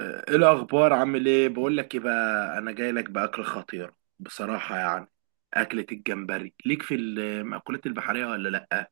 ايه الاخبار؟ عامل ايه؟ بقول لك ايه بقى، انا جاي لك باكل خطير بصراحه، يعني اكله الجمبري ليك في المأكولات البحريه ولا لا؟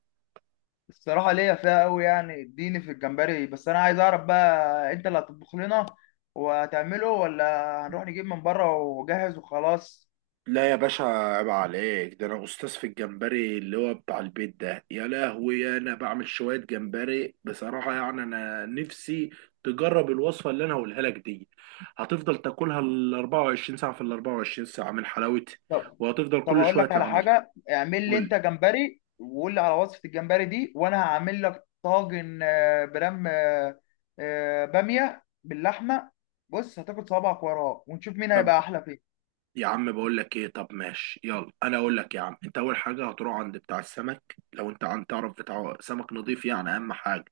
الصراحة ليا فيها قوي، يعني اديني في الجمبري. بس انا عايز اعرف بقى، انت اللي هتطبخ لنا وهتعمله، ولا هنروح نجيب من بره وجاهز وخلاص؟ لا يا باشا، عيب عليك. ده انا استاذ في الجمبري، اللي هو بتاع البيت ده، يا لهوي. انا بعمل شويه جمبري بصراحه يعني، انا نفسي تجرب الوصفه اللي انا هقولها لك دي. هتفضل تاكلها ال 24 ساعه في ال 24 ساعه من حلاوتها، طب وهتفضل طب كل اقول شويه لك على تعملها. حاجة. اعمل لي قول لي. انت جمبري، وقول لي على وصفة الجمبري دي، وانا هعمل لك طاجن برام بامية باللحمة. بص، هتاكل صوابعك وراه، ونشوف مين طب، هيبقى احلى فيه. يا عم بقول لك ايه، طب ماشي، يلا انا اقول لك. يا عم انت اول حاجه هتروح عند بتاع السمك، لو انت عن تعرف بتاع سمك نظيف، يعني اهم حاجه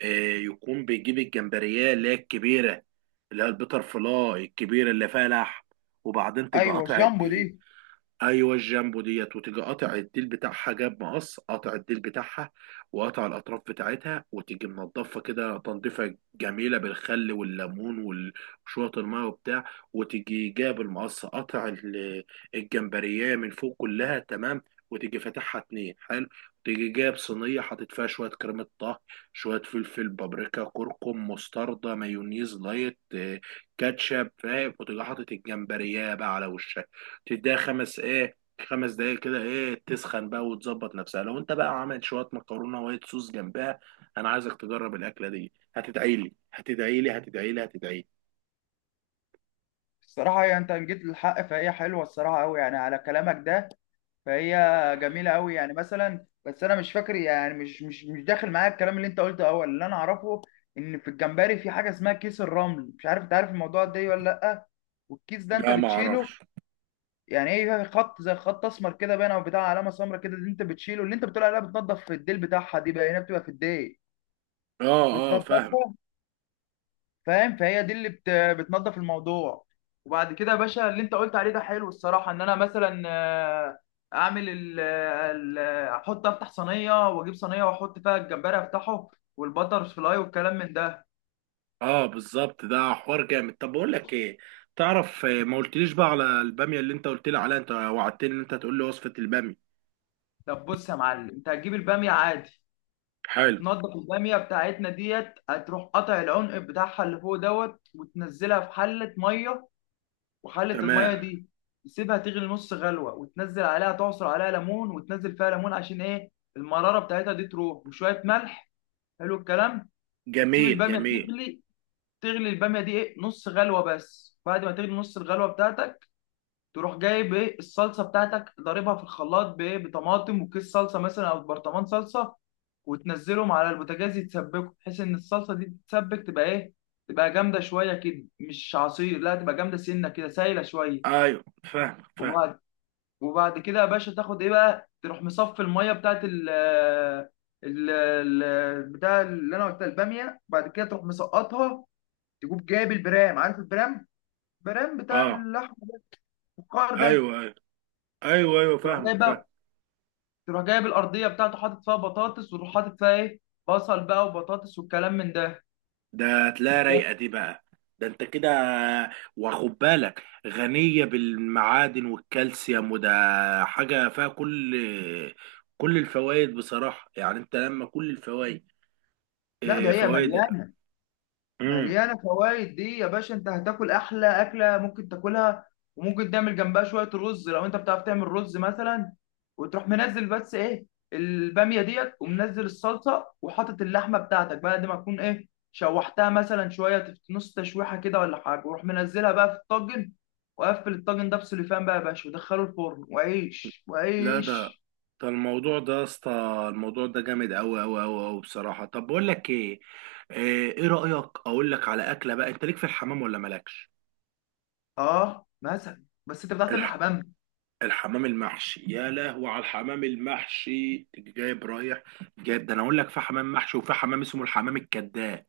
إيه، يكون بيجيب الجمبريه اللي هي الكبيره، اللي هي البيتر فلاي الكبيره اللي فيها لحم، وبعدين تيجي ايوه، قاطع الجامبو الدقيق. دي. ايوه الجامبو ديت، وتيجي قاطع الديل بتاعها، جاب مقص قاطع الديل بتاعها وقاطع الاطراف بتاعتها، وتيجي منضفه كده تنظيفه جميله بالخل والليمون وشويه الميه وبتاع، وتيجي جاب المقص قاطع الجمبريه من فوق كلها، تمام. وتيجي فاتحها اتنين، حلو. تيجي جاب صينيه حاطط فيها شويه كريمه طهي، شويه فلفل، بابريكا، كركم، مستردة، مايونيز لايت، كاتشب، فاهم، وتيجي حاطط الجمبريه بقى على وشها، تديها خمس دقايق كده، تسخن بقى وتظبط نفسها. لو انت بقى عملت شويه مكرونه وايت صوص جنبها، انا عايزك تجرب الاكله دي. هتدعي لي، هتدعي لي، هتدعي لي، هتدعي لي. الصراحة هي، انت جيت للحق، فهي حلوة الصراحة قوي يعني، على كلامك ده. فهي جميله قوي يعني، مثلا. بس انا مش فاكر يعني، مش داخل معايا الكلام اللي انت قلته اول. اللي انا اعرفه ان في الجمبري في حاجه اسمها كيس الرمل. مش عارف انت عارف الموضوع ده إيه ولا لا. والكيس ده انت لا ما بتشيله؟ اعرفش. يعني ايه، خط زي خط اسمر كده باين او بتاع علامه سمراء كده، اللي انت بتشيله، اللي انت بتقول عليها بتنضف في الديل بتاعها دي بقى، هنا بتبقى في الديل اه، اه، فاهم. بتنضفها. فاهم. فهي دي اللي بتنظف الموضوع. وبعد كده يا باشا، اللي انت قلت عليه ده حلو الصراحه. ان انا مثلا اعمل احط، افتح صينيه، واجيب صينيه واحط فيها الجمبري افتحه، والبتر فلاي والكلام من ده. اه، بالظبط، ده حوار جامد. طب بقول لك ايه، تعرف، ما قلتليش بقى على الباميه اللي انت قلت لي عليها، انت وعدتني ان انت تقول لي وصفه الباميه. طب بص يا معلم، انت هتجيب الباميه عادي حلو. وتنضف الباميه بتاعتنا ديت. هتروح قطع العنق بتاعها اللي فوق دوت، وتنزلها في حله ميه. وحله الميه تمام. دي تسيبها تغلي نص غلوه، وتنزل عليها، تعصر عليها ليمون وتنزل فيها ليمون، عشان ايه؟ المراره بتاعتها دي تروح، وشويه ملح. حلو الكلام. وتسيب جميل، الباميه جميل. تغلي. تغلي الباميه دي ايه، نص غلوه بس. بعد ما تغلي نص الغلوه بتاعتك، تروح جايب ايه، الصلصه بتاعتك ضاربها في الخلاط بايه، بطماطم وكيس صلصه مثلا او برطمان صلصه. وتنزلهم على البوتاجاز يتسبكوا، بحيث ان الصلصه دي تتسبك تبقى ايه، تبقى جامده شويه كده، مش عصير. لا، تبقى جامده سنه كده، سايله شويه. ايوه، فاهمك، فاهم. وبعد وبعد كده يا باشا، تاخد ايه بقى، تروح مصفي الميه بتاعت بتاع اللي انا قلتها، الباميه. بعد كده تروح مسقطها. تجيب، جايب البرام، عارف البرام؟ البرام بتاع اه، اللحم ده، الفخار ده. ايوه، ايوه، ايوه، ايوه، تروح جايب فاهمك، فاهم. بقى، تروح جايب الارضيه بتاعته، حاطط فيها بطاطس، وتروح حاطط فيها ايه، بصل بقى وبطاطس والكلام من ده. ده هتلاقيها وشوية- رايقه دي بقى. ده انت كده واخد بالك، غنيه بالمعادن والكالسيوم وده، حاجه فيها كل الفوائد بصراحه يعني، انت لما كل الفوائد، لا، ده اه، هي فوائد مليانه. امم. مليانه فوائد دي يا باشا. انت هتاكل احلى اكله ممكن تاكلها. وممكن تعمل جنبها شويه رز لو انت بتعرف تعمل رز مثلا. وتروح منزل بس ايه، الباميه ديت، ومنزل الصلصه، وحاطط اللحمه بتاعتك بعد ما تكون ايه شوحتها مثلا شويه، نص تشويحه كده ولا حاجه. وروح منزلها بقى في الطاجن، وقفل الطاجن ده بسوليفان بقى يا باشا، ودخله الفرن، وعيش لا، ده وعيش. ده الموضوع ده يا اسطى، الموضوع ده جامد قوي قوي قوي قوي بصراحه. طب بقول لك ايه، اه، ايه رايك اقول لك على اكله بقى، انت ليك في الحمام ولا مالكش؟ اه مثلا، بس انت بتعرف تعمل حمام؟ الحمام المحشي، يا لهو على الحمام المحشي. تيجي جايب، رايح جايب، ده انا اقول لك، في حمام محشي وفي حمام اسمه الحمام الكذاب.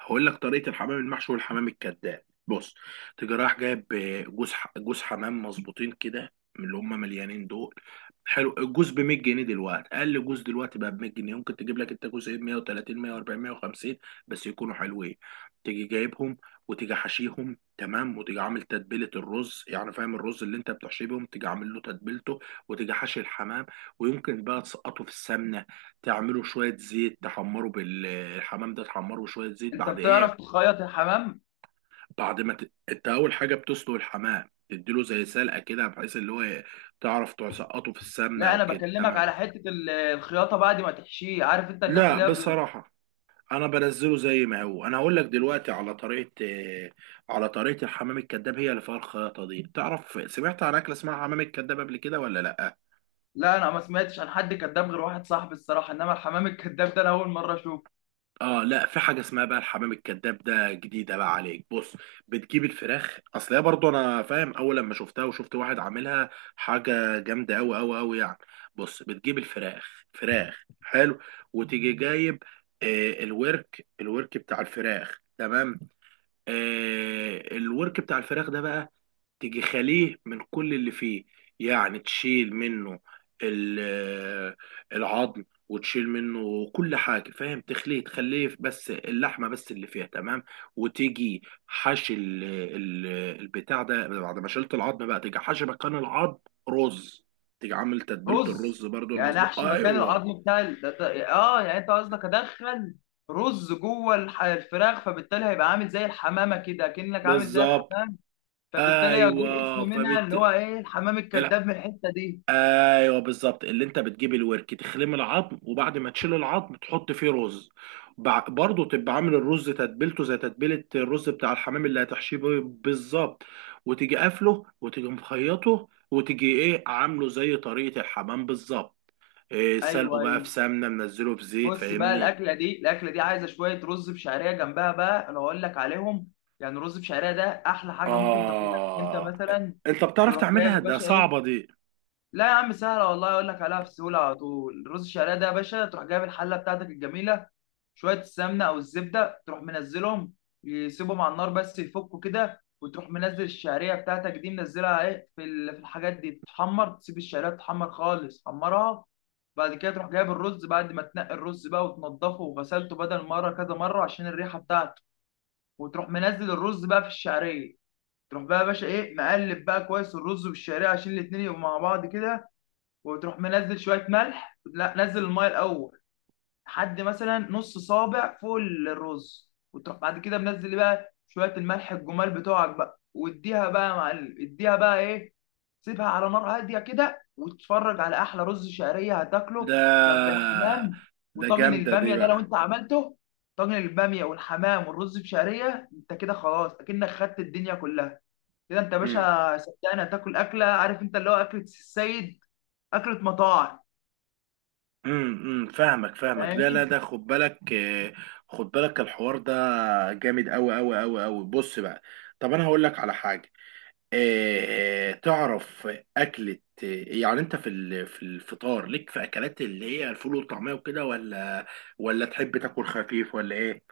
هقول لك طريقه الحمام المحشي والحمام الكذاب. بص، تيجي رايح جايب جوز حمام مظبوطين كده، من اللي هم مليانين دول. حلو، الجوز ب 100 جنيه دلوقتي، اقل جوز دلوقتي بقى ب 100 جنيه، ممكن تجيب لك انت جوزين، 130، 140، 150، بس يكونوا حلوين. تيجي جايبهم، وتيجي حشيهم، تمام. وتيجي عامل تتبيله الرز يعني، فاهم، الرز اللي انت بتحشيه بيهم، تيجي عامل له تتبيلته، وتيجي حاشي الحمام. ويمكن بقى تسقطه في السمنه، تعمله شويه زيت تحمره، بالحمام ده تحمره بشويه زيت، انت بعد بتعرف ايه، تخيط الحمام؟ بعد ما ت... انت اول حاجه بتسلق الحمام، تديله زي سلقه كده، بحيث اللي هو ايه، تعرف تسقطه في السمنه لا، او انا كده، بكلمك تمام. على حته الخياطه بعد ما تحشيه. عارف انت الناس لا اللي هي. بصراحه، انا بنزله زي ما هو. انا هقول لك دلوقتي على طريقه، على طريقه الحمام الكذاب، هي اللي فيها الخياطه دي. تعرف سمعت عن اكله اسمها حمام الكذاب قبل كده ولا لا؟ لا، انا ما سمعتش عن حد كذاب غير واحد صاحبي الصراحه، انما الحمام الكذاب ده انا اول مره اشوفه. اه لا، في حاجه اسمها بقى الحمام الكذاب، ده جديده بقى عليك. بص، بتجيب الفراخ، اصل هي برضو انا فاهم اول لما شفتها وشفت واحد عاملها، حاجه جامده قوي قوي قوي يعني. بص، بتجيب الفراخ، فراخ حلو، وتيجي جايب الورك بتاع الفراخ، تمام. الورك بتاع الفراخ ده بقى، تيجي خاليه من كل اللي فيه، يعني تشيل منه ال- العظم، وتشيل منه كل حاجة، فاهم، تخليه بس اللحمة بس اللي فيها، تمام. وتيجي حشي البتاع ده، بعد ما شلت العظم بقى تيجي حشي مكان العظم رز، تيجي عامل تتبيلة رز، الرز برضو يعني المظبوط. احشي مكان ايوه، العظم بتاع ال... ده... ده- اه يعني انت قصدك ادخل رز جوه الفراخ، فبالتالي هيبقى عامل زي الحمامه كده، كأنك عامل زي بالظبط. الحمام. فبالتالي هجيب ايوه اسم منها اللي هو ايه، الحمام الكذاب، من الحته دي. ايوه بالظبط، اللي انت بتجيب الورك تخلم العظم، وبعد ما تشيل العظم تحط فيه رز، برضه تبقى عامل الرز تتبيلته زي تتبيله الرز بتاع الحمام اللي هتحشيه بيه بالظبط، وتيجي قافله، وتيجي مخيطه، وتيجي ايه عامله زي طريقه الحمام بالظبط، إيه، سلقه ايوه، بقى ايوه. في سمنه، منزله في زيت، بص بقى، فاهمني. الاكله دي عايزه شويه رز بشعريه جنبها بقى. انا اقول لك عليهم. يعني رز بشعريه ده احلى حاجه ممكن تاكلها انت اه. مثلا. انت بتعرف تروح جايب تعملها؟ يا ده باشا صعبه ايه، دي. لا يا عم سهله والله، اقول لك عليها في سهوله على طول. الرز الشعريه ده يا باشا، تروح جايب الحله بتاعتك الجميله، شويه السمنه او الزبده، تروح منزلهم. يسيبهم على النار بس يفكوا كده، وتروح منزل الشعريه بتاعتك دي، منزلها ايه في الحاجات دي تتحمر، تسيب الشعريه تتحمر خالص، حمرها. بعد كده تروح جايب الرز بعد ما تنقي الرز بقى وتنضفه وغسلته بدل مره كذا مره عشان الريحه بتاعته. وتروح منزل الرز بقى في الشعريه. تروح بقى يا باشا ايه، مقلب بقى كويس الرز والشعريه عشان الاتنين يبقوا مع بعض كده. وتروح منزل شويه ملح، لا نزل الميه الاول لحد مثلا نص صابع فوق الرز. وتروح بعد كده منزل بقى شويه الملح الجمال بتوعك بقى، واديها بقى يا معلم، اديها بقى ايه، سيبها على نار هاديه كده وتتفرج على احلى رز شعريه ده هتاكله جنب الحمام. ده وطاجن جامده دي الباميه ده بقى. لو انت عملته. طاجن الباميه والحمام والرز بشعريه، انت كده خلاص، اكنك خدت الدنيا كلها. كده انت يا باشا صدقني، هتاكل اكله. عارف انت اللي هو اكله السيد، اكله مطاعم. امم، فاهمك، فاهمك. لا، لا، فاهمني؟ ده خد بالك، خد بالك الحوار ده، جامد قوي قوي قوي قوي. بص بقى، طب انا هقول لك على حاجه، تعرف اكله، يعني انت في في الفطار ليك في اكلات اللي هي الفول والطعميه وكده، ولا ولا تحب تاكل خفيف ولا ايه،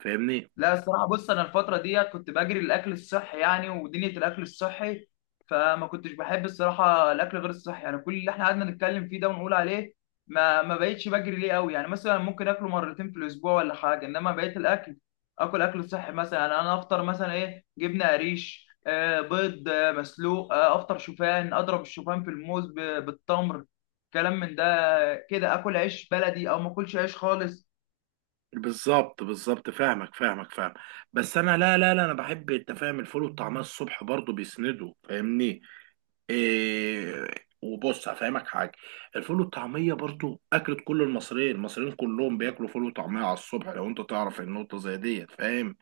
فاهمني؟ لا الصراحه بص، انا الفتره دي كنت بجري الاكل الصحي يعني، ودنيا الاكل الصحي. فما كنتش بحب الصراحه الاكل غير الصحي يعني، كل اللي احنا قعدنا نتكلم فيه ده ونقول عليه، ما بقتش بجري ليه قوي يعني. مثلا ممكن اكله مرتين في الاسبوع ولا حاجه. انما بقيت الاكل، اكل صحي مثلا. يعني انا افطر مثلا ايه، جبنه قريش، بيض مسلوق، افطر شوفان، اضرب الشوفان في الموز بالتمر، كلام من ده. كده اكل عيش بلدي او ما اكلش عيش خالص. بالظبط، بالظبط، فاهمك، فاهمك، فاهم. بس انا، لا لا لا، انا بحب، انت فاهم، الفول والطعميه الصبح برضه بيسندوا، فاهمني. إيه، وبص هفهمك حاجه. الفول والطعميه برضو اكلة كل المصريين، المصريين كلهم بياكلوا فول وطعميه على الصبح، لو انت تعرف النقطه زي ديت، فاهم.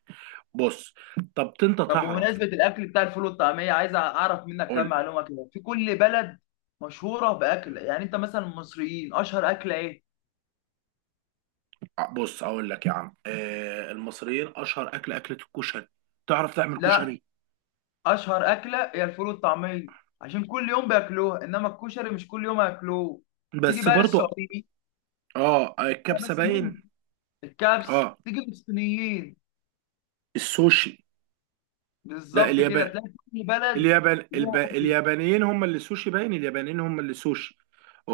بص، طب انت طب تعرف، بمناسبة الأكل بتاع الفول والطعمية، عايز أعرف منك كام قول. معلومة كده. في كل بلد مشهورة بأكل، يعني أنت مثلا المصريين أشهر أكلة إيه؟ بص اقول لك يا عم إيه، المصريين اشهر اكل اكله الكشري. تعرف تعمل لا، كشري؟ أشهر أكلة هي الفول والطعمية، عشان كل يوم بياكلوها، إنما الكشري مش كل يوم هياكلوه. تيجي بس بقى برضو. للسعوديين، اه، الكبسه بس مني باين. الكبس. اه، تيجي للصينيين، السوشي. لا، بالظبط كده اليابان، تلاقي كل بلد اليابان ليها أكل. اليابانيين هم اللي سوشي باين، اليابانيين هم اللي سوشي.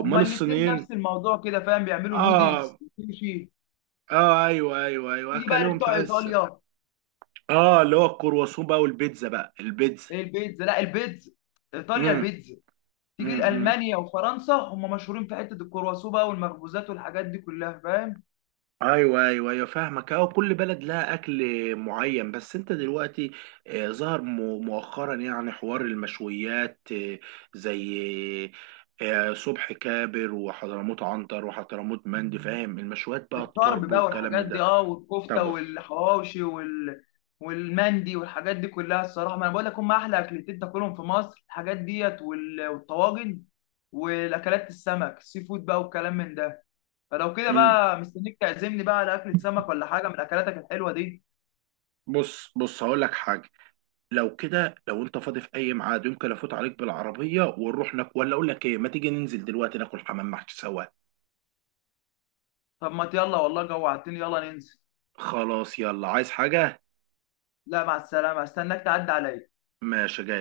هما الاتنين الصينيين؟ نفس الموضوع كده، فاهم، بيعملوا نودلز اه، وكل شيء. اه، ايوه، ايوه، ايوه، تيجي بقى اكلهم لبتوع تحس. إيطاليا، اه، اللي هو الكرواسون بقى والبيتزا، بقى البيتزا. البيتزا. لا، البيتزا ايطاليا، امم، البيتزا. تيجي امم، لالمانيا وفرنسا، هم مشهورين في حته الكرواسون بقى والمخبوزات والحاجات دي كلها، فاهم. ايوه، ايوه، ايوه، فاهمك. اه، كل بلد لها اكل معين، بس انت دلوقتي ظهر مؤخرا يعني حوار المشويات، زي صبح كابر وحضرموت، عنتر وحضرموت، مندي، فاهم، المشويات بقى، الطرب الطرب بقى والكلام والحاجات دي، ده. والكفته طب بص. والحواوشي والمندي والحاجات دي كلها الصراحه. ما انا بقول لك، هم احلى اكلتين تاكلهم في مصر، الحاجات ديت والطواجن والاكلات، السمك السي فود بقى والكلام من ده. فلو كده امم بقى، مستنيك تعزمني بقى على اكله سمك ولا حاجه من اكلاتك الحلوه دي. بص، بص، هقول لك حاجه. لو كده، لو انت فاضي في اي ميعاد، يمكن افوت عليك بالعربيه ونروح ناكل، ولا اقول لك ايه، ما تيجي ننزل دلوقتي ناكل حمام محشي سوا. طب ما يلا والله، جوعتني، يلا ننزل. خلاص، يلا، عايز حاجه؟ لا، مع السلامه، استناك تعدي عليا. ماشي، جاي.